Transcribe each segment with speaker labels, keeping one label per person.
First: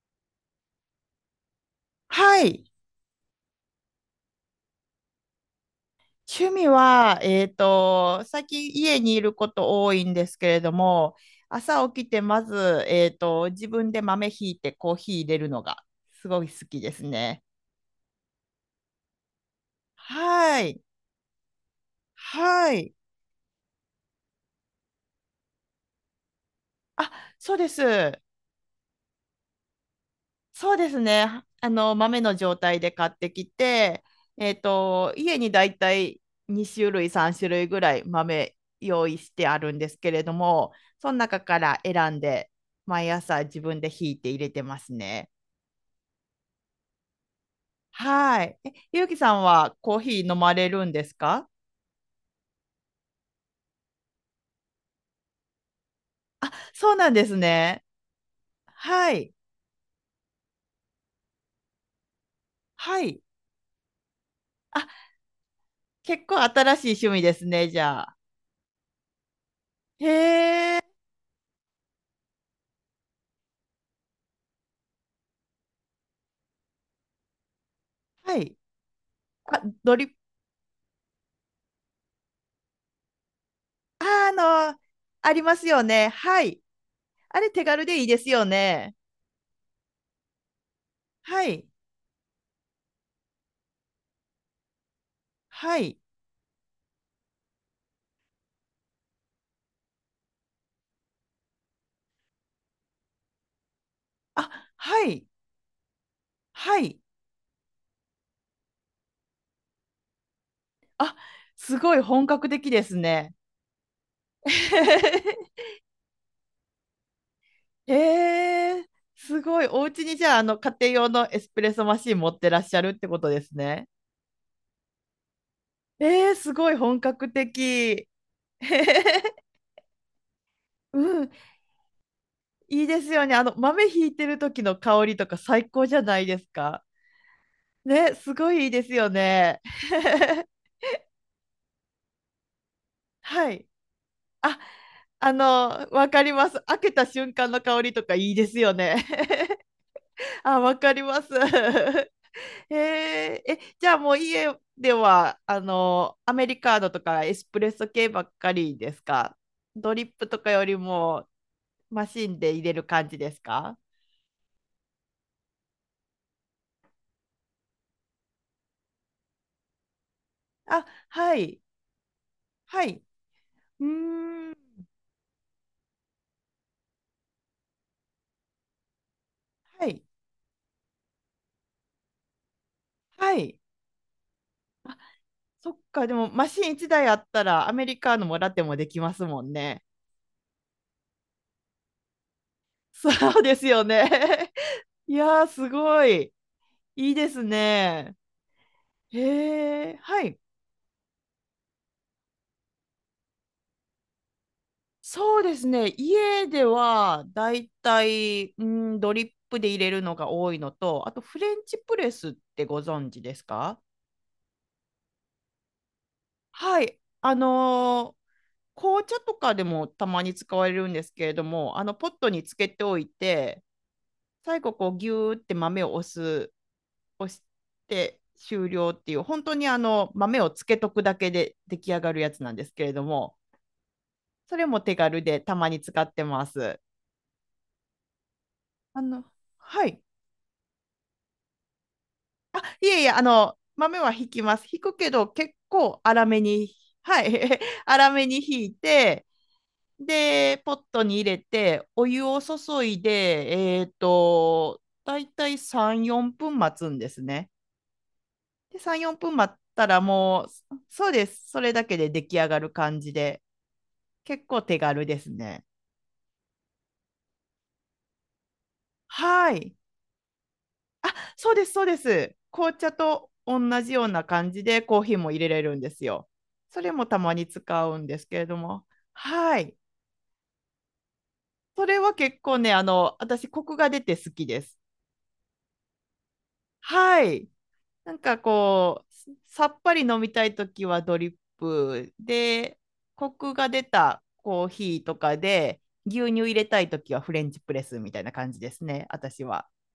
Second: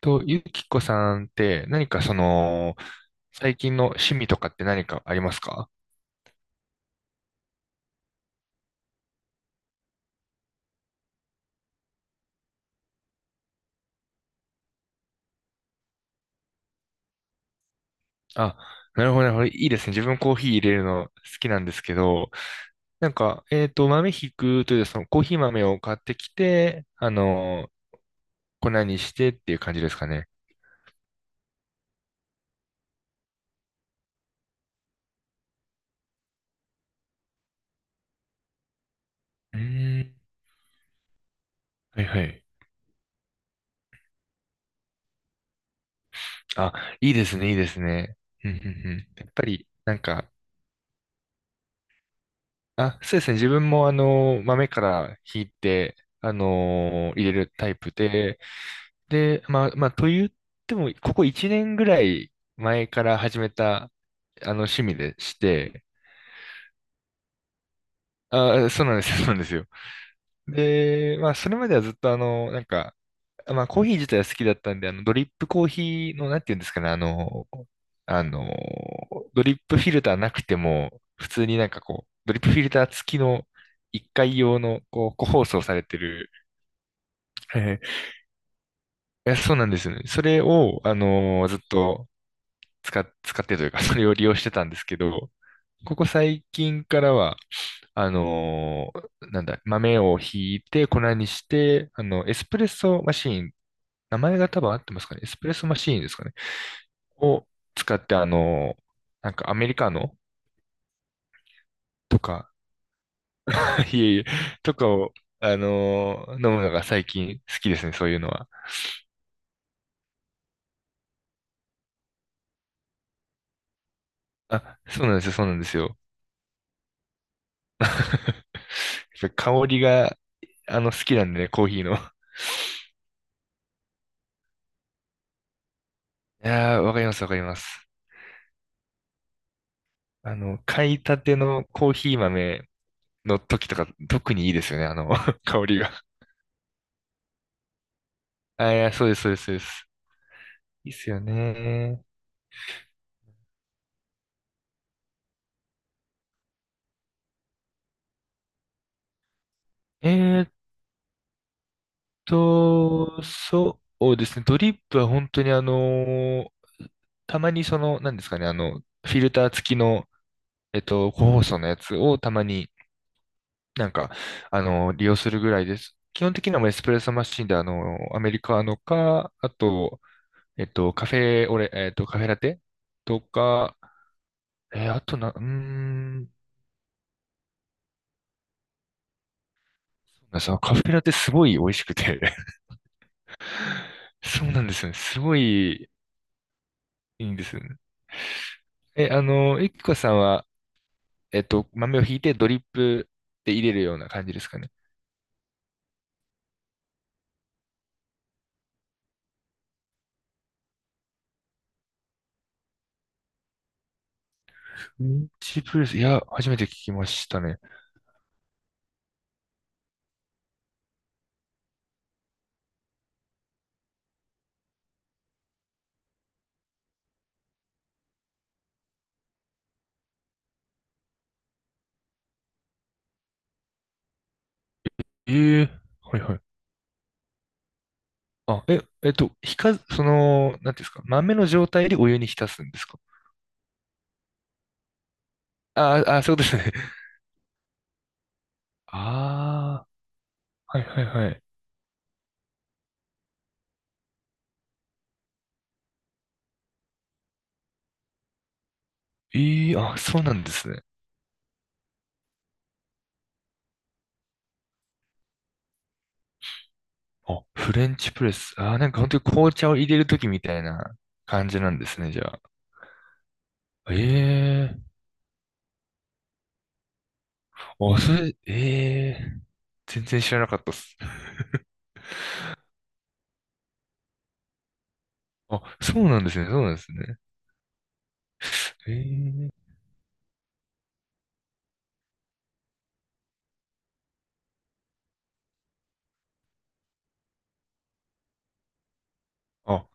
Speaker 1: と、ゆきこさんって何かそ
Speaker 2: はい。
Speaker 1: の、最近の趣味とかって何かありますか？
Speaker 2: 趣味は、最近家にいること多いんですけれども、朝起きてまず、自分で豆ひいてコーヒー入れるのがすごい好きですね。
Speaker 1: あ、なるほど、なるほど。いいですね。自分コーヒー
Speaker 2: は
Speaker 1: 入れ
Speaker 2: い。
Speaker 1: るの好きなんですけど、
Speaker 2: はい。
Speaker 1: 豆ひくという、そのコーヒー豆を買ってきて、
Speaker 2: あ、そうです。
Speaker 1: 粉にしてっていう感じですかね。
Speaker 2: そうですね。あの、豆の状態で買ってきて、家にだいたい2種類、3種類ぐらい豆用意して
Speaker 1: う
Speaker 2: あるんです
Speaker 1: ー
Speaker 2: け
Speaker 1: ん。
Speaker 2: れども、その中から
Speaker 1: はい
Speaker 2: 選ん
Speaker 1: はい。
Speaker 2: で、毎朝自分でひいて入れてますね。
Speaker 1: あ、いいですね、いいですね。
Speaker 2: は
Speaker 1: うんう
Speaker 2: い。え、
Speaker 1: んう
Speaker 2: ゆ
Speaker 1: ん。
Speaker 2: うき
Speaker 1: や
Speaker 2: さ
Speaker 1: っ
Speaker 2: ん
Speaker 1: ぱり、
Speaker 2: は
Speaker 1: な
Speaker 2: コー
Speaker 1: ん
Speaker 2: ヒ
Speaker 1: か、
Speaker 2: ー飲まれるんですか？
Speaker 1: あ、そうですね。自分も豆からひいて、
Speaker 2: そうなんで
Speaker 1: 入れ
Speaker 2: す
Speaker 1: るタイ
Speaker 2: ね。
Speaker 1: プで、
Speaker 2: はい。
Speaker 1: と言っても、ここ1年ぐらい前
Speaker 2: は
Speaker 1: から
Speaker 2: い。
Speaker 1: 始めた、趣
Speaker 2: あ、
Speaker 1: 味でして、
Speaker 2: 結構新しい趣味ですね、じゃあ。
Speaker 1: あー、そうなんですよ、そうなんですよ。
Speaker 2: へえ。
Speaker 1: で、まあ、それまではずっと、コーヒー自体は好きだったんで、ドリップコーヒーの、なんていうんですかね、あの、あ
Speaker 2: はい。
Speaker 1: の、ドリッ
Speaker 2: あ、
Speaker 1: プフィ
Speaker 2: ド
Speaker 1: ル
Speaker 2: リッ
Speaker 1: タ
Speaker 2: プ、
Speaker 1: ーなくても、普通になんかこう、ドリップフィルター付きの1
Speaker 2: あ、あ
Speaker 1: 回用
Speaker 2: の、
Speaker 1: の、こう、個
Speaker 2: あり
Speaker 1: 包
Speaker 2: ま
Speaker 1: 装
Speaker 2: す
Speaker 1: さ
Speaker 2: よ
Speaker 1: れて
Speaker 2: ね。
Speaker 1: る、
Speaker 2: はい。あれ 手
Speaker 1: え、
Speaker 2: 軽でいいですよね。
Speaker 1: そうなんですよね。それを、
Speaker 2: は
Speaker 1: ずっ
Speaker 2: い。
Speaker 1: と、使ってというか、それを利用してたんですけど、
Speaker 2: は
Speaker 1: こ
Speaker 2: い。
Speaker 1: こ最近からは、あのーなんだ、豆をひいて粉にして、エスプレッソマシーン、名前が多分
Speaker 2: あ、
Speaker 1: 合ってま
Speaker 2: は
Speaker 1: すかね、エ
Speaker 2: い。
Speaker 1: スプレッソマシーンですかね、
Speaker 2: はい。
Speaker 1: を使って、なんかアメリカの
Speaker 2: あ、すごい
Speaker 1: と
Speaker 2: 本格
Speaker 1: か、
Speaker 2: 的ですね。
Speaker 1: いえいえ、とかを、飲むのが最近好きです
Speaker 2: え
Speaker 1: ね、そういうのは。
Speaker 2: ーすごい。お家にじゃあ、あの、家庭用のエスプレッソマシン持ってらっしゃるってことですね。
Speaker 1: あ、そうなんですよ、そうなんですよ。
Speaker 2: えーすごい本格的。
Speaker 1: やっぱり 香りが、
Speaker 2: う
Speaker 1: 好きな
Speaker 2: ん、
Speaker 1: んでね、コーヒーの。い
Speaker 2: いいですよね。あの、豆ひいてる時の香りとか最高じゃないです
Speaker 1: や
Speaker 2: か。
Speaker 1: ー、わかります、わかります。
Speaker 2: ね、すごいいいですよね。
Speaker 1: あ の、買いたてのコーヒー豆の
Speaker 2: はい。
Speaker 1: 時とか特にいい
Speaker 2: あ、
Speaker 1: ですよね、あの、
Speaker 2: あ
Speaker 1: 香り
Speaker 2: の、
Speaker 1: が。
Speaker 2: わかります。開けた瞬間の香りとかいいです
Speaker 1: あ、
Speaker 2: よ
Speaker 1: いや、
Speaker 2: ね。
Speaker 1: そうです、そうです、そうです。
Speaker 2: あ、わ
Speaker 1: い
Speaker 2: か
Speaker 1: いっ
Speaker 2: り
Speaker 1: すよ
Speaker 2: ます。
Speaker 1: ね。
Speaker 2: へえ、え、じゃあもう家では、あの、アメリカーノとかエスプレッソ系ばっかりですか？ドリップと
Speaker 1: えー
Speaker 2: か
Speaker 1: っ
Speaker 2: よりもマシンで入れる感じですか？
Speaker 1: そうですね、ドリップは本当にたまにその、なんですかね、あの、フィルター付きの、
Speaker 2: あ、
Speaker 1: 個
Speaker 2: は
Speaker 1: 包装
Speaker 2: い、
Speaker 1: のやつをたまに
Speaker 2: はい。う
Speaker 1: なんか、
Speaker 2: ーん、
Speaker 1: 利用するぐらいです。基本的にはもうエスプレッソマシンで、アメリカーノか、あ
Speaker 2: は
Speaker 1: と、
Speaker 2: い、
Speaker 1: カフェオレ、カフェラテと
Speaker 2: はい。
Speaker 1: か、えー
Speaker 2: あ、
Speaker 1: あとな、うー
Speaker 2: そっか、でも
Speaker 1: ん、
Speaker 2: マシン1台あったらアメリカーノもラテもできますもんね。
Speaker 1: そうなんです。あのカフェラテすごい美味しくて
Speaker 2: そうですよね。
Speaker 1: そう なんですよね。
Speaker 2: い
Speaker 1: すご
Speaker 2: やー、す
Speaker 1: い
Speaker 2: ごい。いい
Speaker 1: い
Speaker 2: で
Speaker 1: いん
Speaker 2: す
Speaker 1: ですよね。
Speaker 2: ね。
Speaker 1: え、ゆき
Speaker 2: へ
Speaker 1: こ
Speaker 2: え、
Speaker 1: さん
Speaker 2: はい。
Speaker 1: は、豆をひいてドリップで入れるような感じですかね。
Speaker 2: そうですね。家ではだいたい、うん、ドリップで入れるのが多いのと、あとフレンチプレスってご存知ですか？
Speaker 1: ミンチプレス、いや、初めて聞
Speaker 2: は
Speaker 1: き
Speaker 2: い。
Speaker 1: まし
Speaker 2: あ
Speaker 1: たね。
Speaker 2: のー、紅茶とかでもたまに使われるんですけれども、あのポットにつけておいて、最後こうギューって豆を押す、押して終了っていう、本当にあの豆をつけとくだけで出来上がるやつなんですけれども、それも手軽でた
Speaker 1: え
Speaker 2: ま
Speaker 1: え、
Speaker 2: に使っ
Speaker 1: はい
Speaker 2: て
Speaker 1: はい。
Speaker 2: ます。
Speaker 1: あ、え、
Speaker 2: あ
Speaker 1: えっ
Speaker 2: の、
Speaker 1: と、ひか、
Speaker 2: はい。
Speaker 1: その、なんていうんですか、豆の状態でお湯に浸
Speaker 2: あ、
Speaker 1: すんです
Speaker 2: い
Speaker 1: か？
Speaker 2: えいえ、あの、豆は引きます。引くけど、結構
Speaker 1: ああ、
Speaker 2: 粗
Speaker 1: そう
Speaker 2: め
Speaker 1: ですね。
Speaker 2: に、はい、粗めに引いて、
Speaker 1: ああ、
Speaker 2: で、ポ
Speaker 1: はい
Speaker 2: ッ
Speaker 1: は
Speaker 2: ト
Speaker 1: い
Speaker 2: に入
Speaker 1: は
Speaker 2: れ
Speaker 1: い。
Speaker 2: て、お湯を注いで、だいたい3、4分待つんですね。で、3、4分待っ
Speaker 1: え、
Speaker 2: た
Speaker 1: あ、
Speaker 2: ら
Speaker 1: そうなん
Speaker 2: もう、
Speaker 1: ですね。
Speaker 2: そうです。それだけで出来上がる感じで、結構手軽ですね。
Speaker 1: あ、フレンチプレス。ああ、なんか本当に
Speaker 2: は
Speaker 1: 紅茶
Speaker 2: い。
Speaker 1: を入れるときみたいな
Speaker 2: あ、
Speaker 1: 感
Speaker 2: そう
Speaker 1: じ
Speaker 2: で
Speaker 1: な
Speaker 2: す、
Speaker 1: ん
Speaker 2: そう
Speaker 1: で
Speaker 2: で
Speaker 1: すね、じ
Speaker 2: す。
Speaker 1: ゃ
Speaker 2: 紅茶と同じ
Speaker 1: あ。え
Speaker 2: ような感じ
Speaker 1: えー、
Speaker 2: でコーヒーも入れれるんですよ。それもたまに使う
Speaker 1: あ、
Speaker 2: ん
Speaker 1: そ
Speaker 2: です
Speaker 1: れ、
Speaker 2: けれども。
Speaker 1: ええー、
Speaker 2: はい。
Speaker 1: 全然知らなかったっす。
Speaker 2: それは結構ね、あの、私、コクが出て好きです。
Speaker 1: あ、そうなんですね、そうなんですね。
Speaker 2: はい。なんか
Speaker 1: え
Speaker 2: こう、
Speaker 1: え
Speaker 2: さ
Speaker 1: ー、
Speaker 2: っぱり飲みたいときはドリップで、コクが出たコーヒーとかで、牛乳入れたいときはフレンチプレスみたいな感じですね、私は。
Speaker 1: あ、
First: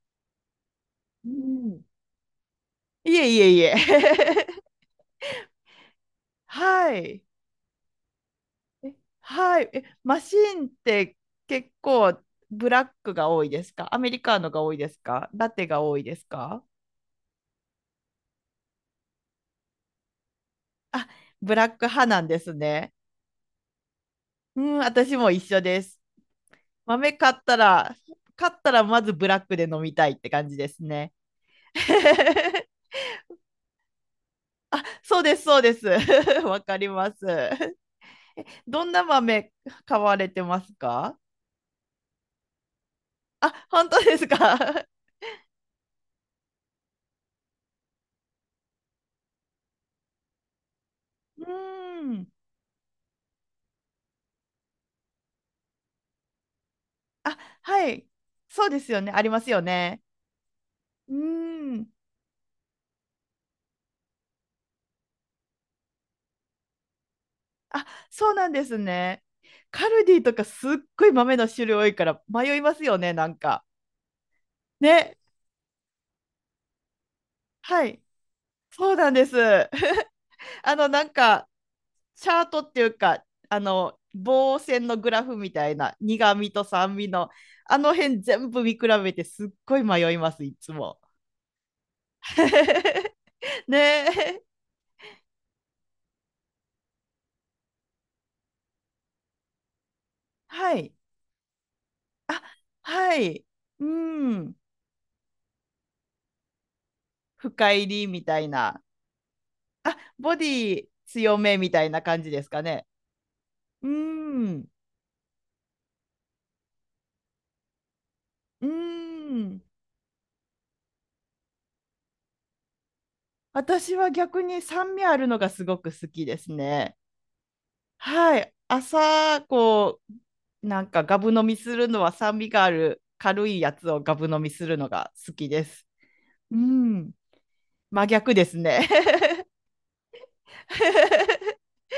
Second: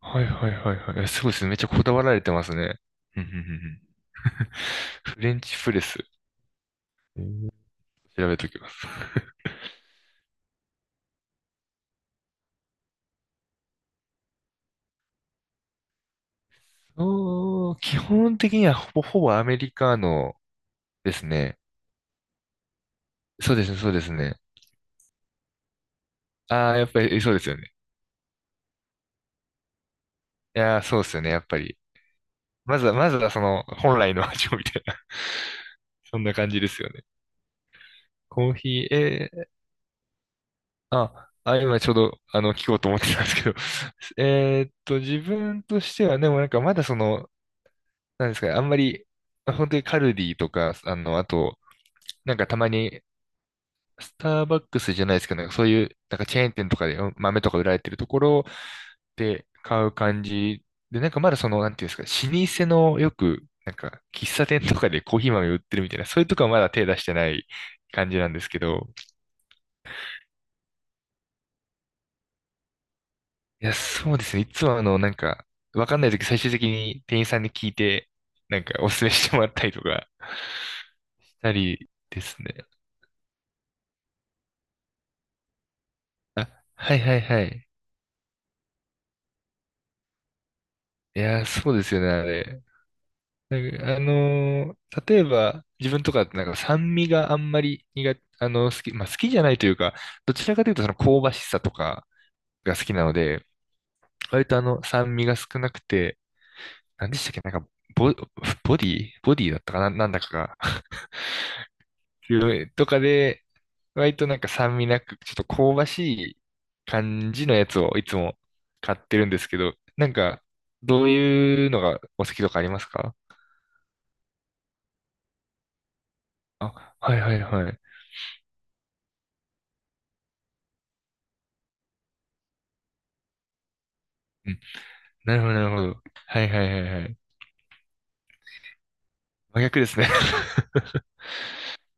Speaker 1: はいはいはいはい。えす
Speaker 2: う
Speaker 1: ごいですね。めっちゃこ
Speaker 2: ん。
Speaker 1: だわられてますね。
Speaker 2: い
Speaker 1: うんう
Speaker 2: え
Speaker 1: んうん
Speaker 2: い
Speaker 1: う
Speaker 2: えいえ。
Speaker 1: ん、フレンチプレス。
Speaker 2: は
Speaker 1: え
Speaker 2: い。
Speaker 1: ー、調べときます。
Speaker 2: えはい。え、マシーンって結構ブラックが多いですか？アメリカーノが多いですか？ラテが多いですか？
Speaker 1: うーん、基本的にはほぼほぼアメリカの
Speaker 2: あ、
Speaker 1: です
Speaker 2: ブ
Speaker 1: ね。
Speaker 2: ラック派なんですね。
Speaker 1: そうですね、そうですね。
Speaker 2: うん、私も一緒です。
Speaker 1: ああ、やっぱ
Speaker 2: 豆
Speaker 1: りそ
Speaker 2: 買
Speaker 1: う
Speaker 2: っ
Speaker 1: ですよ
Speaker 2: た
Speaker 1: ね。
Speaker 2: ら、まずブラックで飲みたいって感じ
Speaker 1: い
Speaker 2: で
Speaker 1: やー、
Speaker 2: す
Speaker 1: そうで
Speaker 2: ね。
Speaker 1: すよね、やっぱり。まずは、まずはその本来の味をみたいな。
Speaker 2: そうです、そうです。
Speaker 1: そんな 感
Speaker 2: わ
Speaker 1: じで
Speaker 2: か
Speaker 1: す
Speaker 2: り
Speaker 1: よね。
Speaker 2: ます。
Speaker 1: コーヒ
Speaker 2: どん
Speaker 1: ー、
Speaker 2: な
Speaker 1: えー、
Speaker 2: 豆買われてますか？
Speaker 1: あ、あ、今ちょうど、聞こうと思ってたんですけど、
Speaker 2: あ、本当 です
Speaker 1: えーっ
Speaker 2: か？
Speaker 1: と、自分としては、でもなんかまだその、なんですかね、あんまり、本当にカルディとか、あ と、
Speaker 2: うん。
Speaker 1: なんかたまにスターバックスじゃないですけど、なんかそういう、なんかチェーン店とかでうん
Speaker 2: あ、
Speaker 1: 豆とか売られ
Speaker 2: は
Speaker 1: てる
Speaker 2: い。
Speaker 1: ところ
Speaker 2: そうですよね。ありま
Speaker 1: で
Speaker 2: すよ
Speaker 1: 買う
Speaker 2: ね。
Speaker 1: 感じで、なん
Speaker 2: う
Speaker 1: かまだその、なんて
Speaker 2: ん。
Speaker 1: いうんですか、老舗のよく、なんか喫茶店とかでコーヒー豆売ってるみたいな、そういうとこはまだ手出してない
Speaker 2: あ、
Speaker 1: 感じな
Speaker 2: そ
Speaker 1: ん
Speaker 2: う
Speaker 1: で
Speaker 2: な
Speaker 1: す
Speaker 2: ん
Speaker 1: け
Speaker 2: です
Speaker 1: ど、
Speaker 2: ね。カルディとかすっごい豆の種類多いから迷いますよね、なんか。
Speaker 1: いや、そうですね。いつも
Speaker 2: ね。
Speaker 1: わかんないとき最終的に店員さんに聞い
Speaker 2: はい。
Speaker 1: て、なんかお
Speaker 2: そう
Speaker 1: すすめ
Speaker 2: なんで
Speaker 1: して
Speaker 2: す。
Speaker 1: もらったりとか
Speaker 2: あの、なん
Speaker 1: し
Speaker 2: か、
Speaker 1: たりで
Speaker 2: チ
Speaker 1: す
Speaker 2: ャート
Speaker 1: ね。
Speaker 2: っていうか、あの、棒線のグラフみたいな、苦
Speaker 1: あ、
Speaker 2: 味と
Speaker 1: は
Speaker 2: 酸
Speaker 1: い
Speaker 2: 味
Speaker 1: はい
Speaker 2: の、
Speaker 1: はい。
Speaker 2: あの辺全部見比べてすっごい迷います、いつも。
Speaker 1: いや、そうですよね、あ れ。なん
Speaker 2: ね
Speaker 1: かあ
Speaker 2: え。
Speaker 1: のー例えば、自分とかってなんか酸味があんまり苦手、まあ好きじゃないというか、どちらかとい
Speaker 2: は
Speaker 1: うとそ
Speaker 2: い。
Speaker 1: の香ばしさとかが好きなの
Speaker 2: は
Speaker 1: で、
Speaker 2: い。う
Speaker 1: 割
Speaker 2: ん。
Speaker 1: と酸味が少なくて、なんでしたっけ、
Speaker 2: 深入り
Speaker 1: ボ、
Speaker 2: みたい
Speaker 1: ボ
Speaker 2: な。
Speaker 1: ディボディだったかな、
Speaker 2: あ、
Speaker 1: なんだか
Speaker 2: ボデ
Speaker 1: が、
Speaker 2: ィ 強めみたいな感じです
Speaker 1: 強
Speaker 2: か
Speaker 1: い
Speaker 2: ね。
Speaker 1: とかで、
Speaker 2: う
Speaker 1: 割となんか
Speaker 2: ん。
Speaker 1: 酸味なく、ちょっと香ばしい感じのやつをいつも
Speaker 2: うー
Speaker 1: 買ってるんですけ
Speaker 2: ん。
Speaker 1: ど、なんか、どういうのがお好きとかありますか？
Speaker 2: 私は逆に酸味あるのがすごく好きですね。
Speaker 1: あ、はいはいはい。
Speaker 2: はい。朝、こう、なんかガブ飲みするのは酸味がある軽いやつをガブ飲み
Speaker 1: うん、
Speaker 2: するのが好
Speaker 1: なるほ
Speaker 2: き
Speaker 1: ど、な
Speaker 2: で
Speaker 1: るほ
Speaker 2: す。
Speaker 1: ど。はい
Speaker 2: う
Speaker 1: はいはいは
Speaker 2: ん。
Speaker 1: い。
Speaker 2: 真逆ですね。
Speaker 1: 真逆ですね。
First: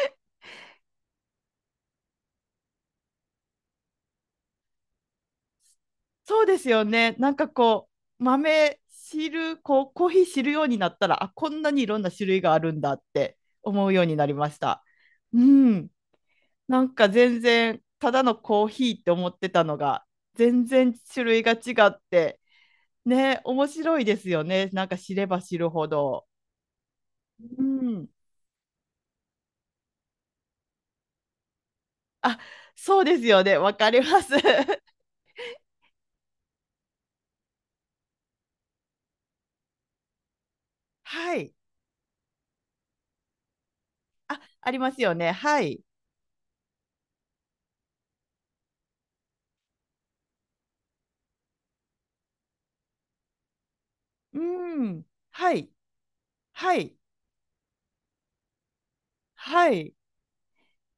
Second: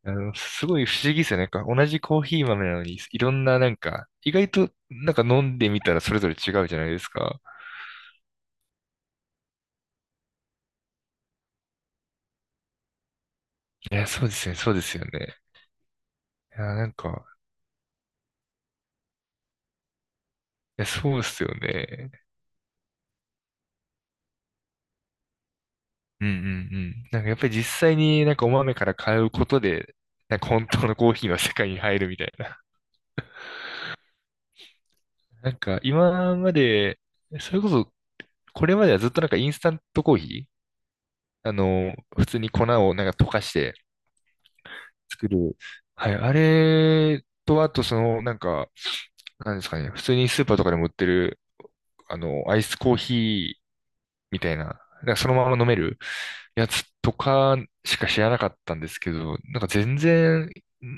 Speaker 1: あの、すごい不思議ですよね。なんか同じコーヒー豆なのに、いろんななんか、意外となんか飲んでみたらそれぞれ
Speaker 2: そう
Speaker 1: 違
Speaker 2: です
Speaker 1: うじゃ
Speaker 2: よ
Speaker 1: ないです
Speaker 2: ね。なん
Speaker 1: か。
Speaker 2: かこう、豆汁、こう、コーヒー知るようになったら、あ、こんなにいろんな種類があるんだって思う
Speaker 1: い
Speaker 2: よう
Speaker 1: や、
Speaker 2: にな
Speaker 1: そう
Speaker 2: り
Speaker 1: です
Speaker 2: ま
Speaker 1: ね、
Speaker 2: し
Speaker 1: そうで
Speaker 2: た。
Speaker 1: すよね。
Speaker 2: うん。
Speaker 1: いや、
Speaker 2: な
Speaker 1: なん
Speaker 2: んか
Speaker 1: か、
Speaker 2: 全然ただのコーヒーって思ってたのが全
Speaker 1: いや、
Speaker 2: 然
Speaker 1: そうで
Speaker 2: 種
Speaker 1: す
Speaker 2: 類が
Speaker 1: よ
Speaker 2: 違っ
Speaker 1: ね。
Speaker 2: てね、面白いですよね、なんか知れば知るほ
Speaker 1: う
Speaker 2: ど。
Speaker 1: んうんうん。なんかやっぱり
Speaker 2: う
Speaker 1: 実際
Speaker 2: ん、
Speaker 1: になんかお豆から買うことで、なんか本当のコーヒーの世界に入るみたい
Speaker 2: あ、
Speaker 1: な。
Speaker 2: そうですよね、わかります。
Speaker 1: なんか今まで、それこそ、これまではずっとなんかインスタントコーヒ
Speaker 2: は
Speaker 1: ー、
Speaker 2: い、
Speaker 1: 普通に粉をなんか溶かして、
Speaker 2: あ、ありますよ
Speaker 1: 作
Speaker 2: ね、
Speaker 1: る。
Speaker 2: はい。
Speaker 1: はい。あれと、あとその、なんか、なんですかね。普通にスーパーとかでも売ってる、アイスコーヒー
Speaker 2: う
Speaker 1: みたいな、
Speaker 2: ん、
Speaker 1: なんかそのま
Speaker 2: は
Speaker 1: ま飲
Speaker 2: い、
Speaker 1: めるや
Speaker 2: は
Speaker 1: つ
Speaker 2: い、
Speaker 1: とかしか知らなかったんですけど、なんか
Speaker 2: はい、
Speaker 1: 全然、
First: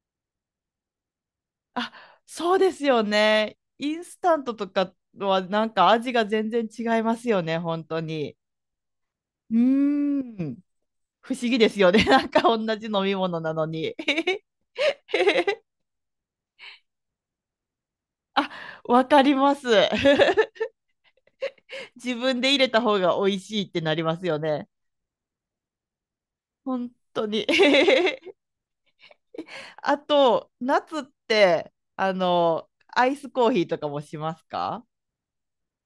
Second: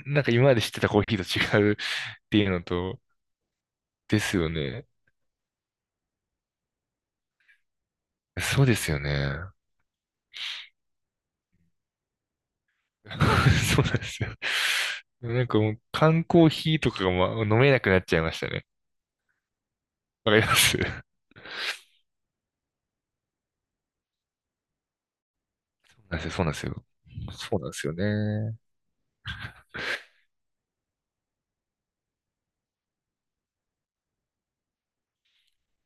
Speaker 1: なんか今まで知ってたコーヒーと違うっ
Speaker 2: あ、
Speaker 1: ていう
Speaker 2: そう
Speaker 1: の
Speaker 2: です
Speaker 1: と、
Speaker 2: よね、インス
Speaker 1: で
Speaker 2: タ
Speaker 1: す
Speaker 2: ン
Speaker 1: よ
Speaker 2: トと
Speaker 1: ね。
Speaker 2: かはなんか味が全然違いますよね、本当に。
Speaker 1: そうですよね。
Speaker 2: うーん、不思議ですよね。なんか同じ飲み物なの
Speaker 1: そうなん
Speaker 2: に。
Speaker 1: ですよ。でもなんか もう缶コーヒーとかが、ま、飲めなくなっちゃいました
Speaker 2: あ、
Speaker 1: ね。
Speaker 2: わかります。
Speaker 1: わかりま す。
Speaker 2: 自分で入れた方が美味しいってなりますよね。
Speaker 1: そうなんですよ、
Speaker 2: 本当に。
Speaker 1: そうなんですよ。そうなんですよ ね。
Speaker 2: あと、夏って、あの、アイスコーヒーとかもしますか？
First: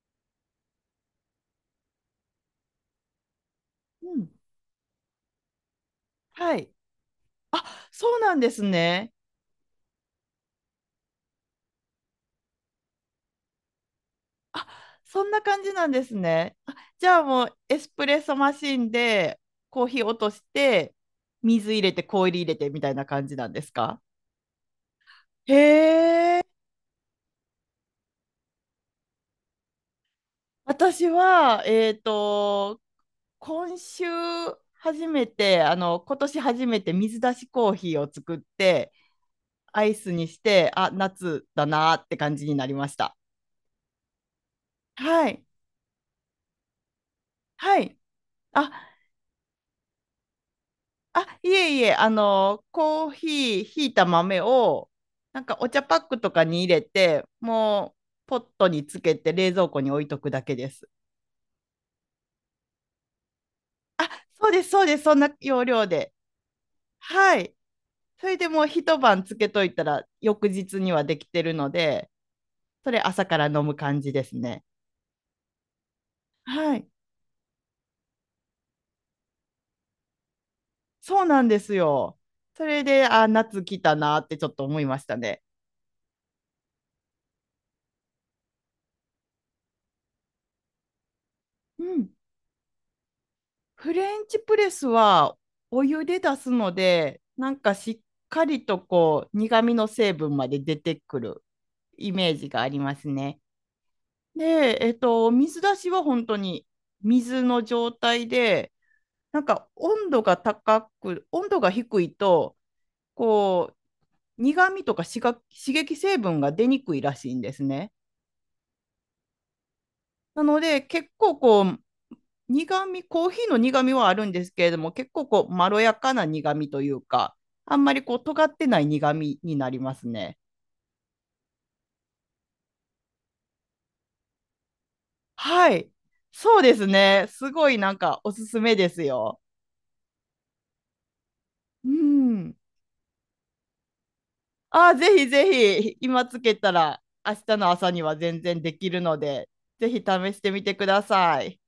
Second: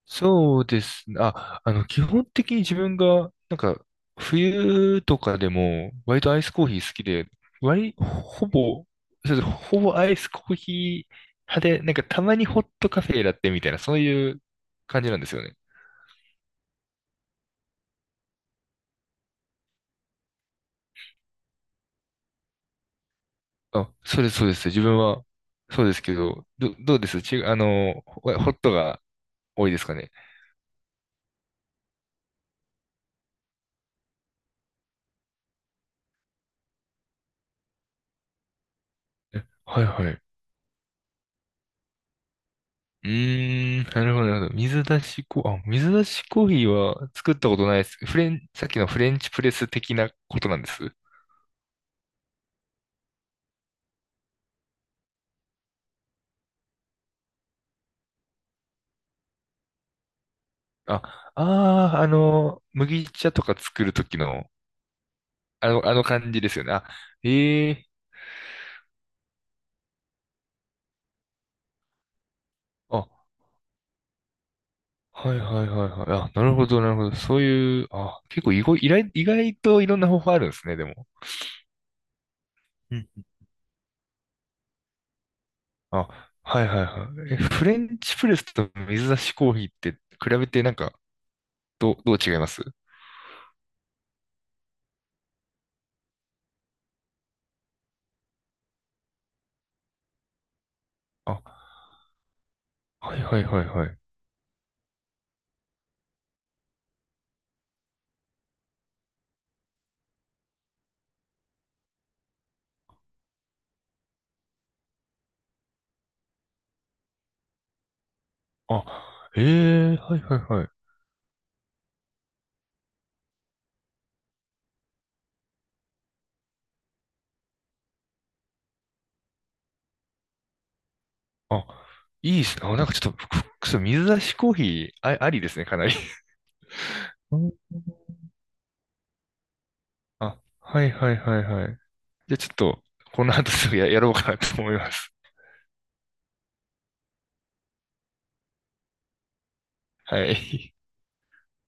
Speaker 1: そうですね。あ、基本的に自分が、なんか、
Speaker 2: うん。
Speaker 1: 冬とかでも、割とアイス
Speaker 2: は
Speaker 1: コー
Speaker 2: い。
Speaker 1: ヒー好きで、割、
Speaker 2: そうなん
Speaker 1: ほ
Speaker 2: です
Speaker 1: ぼ、
Speaker 2: ね。
Speaker 1: そうです、ほぼアイスコーヒー派で、なんかたまにホットカフェラテみたいな、そういう
Speaker 2: あ、
Speaker 1: 感じなん
Speaker 2: そ
Speaker 1: で
Speaker 2: ん
Speaker 1: す
Speaker 2: な
Speaker 1: よね。
Speaker 2: 感じなんですね。あ、じゃあもうエスプレッソマシンでコーヒー落として、水入れて氷入れてみたいな感じなんです
Speaker 1: あ、
Speaker 2: か？
Speaker 1: そうです、そうです。自分は、
Speaker 2: へ
Speaker 1: そうですけ
Speaker 2: え。
Speaker 1: ど、どうですち、ホットが多いですかね。
Speaker 2: 私は、今週初めて、あの、今年初めて水出しコーヒーを作って、
Speaker 1: え、は
Speaker 2: ア
Speaker 1: い
Speaker 2: イ
Speaker 1: は
Speaker 2: ス
Speaker 1: い。
Speaker 2: にして、あ、夏だなーって感じになりまし
Speaker 1: う
Speaker 2: た。
Speaker 1: ーん、なるほど、なるほど。水出し
Speaker 2: は
Speaker 1: コ
Speaker 2: い。
Speaker 1: ー、あ、水出しコーヒーは作ったことない
Speaker 2: は
Speaker 1: で
Speaker 2: い。
Speaker 1: す。フレン、さっ
Speaker 2: あ、
Speaker 1: きのフレンチプレス的なことなんです。
Speaker 2: あ、いえいえ、あの、コーヒー、ひいた豆を、なんかお茶パックとかに入れて、もう、ポットにつけて冷蔵庫に置いとくだけです。
Speaker 1: あ、ああ、麦茶とか作ると
Speaker 2: あ、
Speaker 1: きの、
Speaker 2: そうです、そうです、そんな要
Speaker 1: あ
Speaker 2: 領
Speaker 1: の、あの
Speaker 2: で。
Speaker 1: 感じですよね。あ、
Speaker 2: はい。
Speaker 1: ええ、
Speaker 2: それでもう一晩つけといたら翌日にはできてるので、それ朝
Speaker 1: あ、
Speaker 2: から飲む感じですね。
Speaker 1: はいはいはいはい。あ、なるほ
Speaker 2: は
Speaker 1: ど、
Speaker 2: い。
Speaker 1: なるほど。そういう、あ、結構意外、意外、意外といろんな方法あるんですね、でも。
Speaker 2: そうなんですよ。それ
Speaker 1: う
Speaker 2: で、
Speaker 1: ん、
Speaker 2: あ、夏来たなってちょっと思いましたね。
Speaker 1: あ、はいはいはい。え、フレンチプレスと水出しコーヒーって比べてなんか、
Speaker 2: う
Speaker 1: ど、う、
Speaker 2: ん。
Speaker 1: どう違います？
Speaker 2: フレンチプレスはお湯で出すので、なんかしっかりとこう苦味の成分まで出てくる
Speaker 1: あ、
Speaker 2: イメージがあります
Speaker 1: はいは
Speaker 2: ね。
Speaker 1: いはいはい。
Speaker 2: で、水出しは本当に水の状態で、なんか温度が高く、温度が低いと、こう苦味とか刺激成分が出にくいらしいんですね。
Speaker 1: あ、ええ、はいは
Speaker 2: な
Speaker 1: い
Speaker 2: の
Speaker 1: はい。
Speaker 2: で結構こう苦味、コーヒーの苦味はあるんですけれども、結構こうまろやかな苦味というか、あんまりこう尖ってない苦味になりますね。
Speaker 1: あ、いいですね。あ、なんかちょっと、水出しコーヒー、あ、ありですね、
Speaker 2: は
Speaker 1: かな
Speaker 2: い、
Speaker 1: り。
Speaker 2: そうですね、
Speaker 1: う
Speaker 2: す
Speaker 1: ん、
Speaker 2: ごいなんかおすすめですよ。
Speaker 1: あ、はいはいはいはい。
Speaker 2: う
Speaker 1: じゃあちょ
Speaker 2: ん、
Speaker 1: っと、この後すぐや、やろうかなと思い
Speaker 2: あ
Speaker 1: ま
Speaker 2: ー
Speaker 1: す。
Speaker 2: ぜひぜひ今つけたら明日の朝には全然できるのでぜひ試
Speaker 1: は
Speaker 2: してみ
Speaker 1: い。
Speaker 2: てください。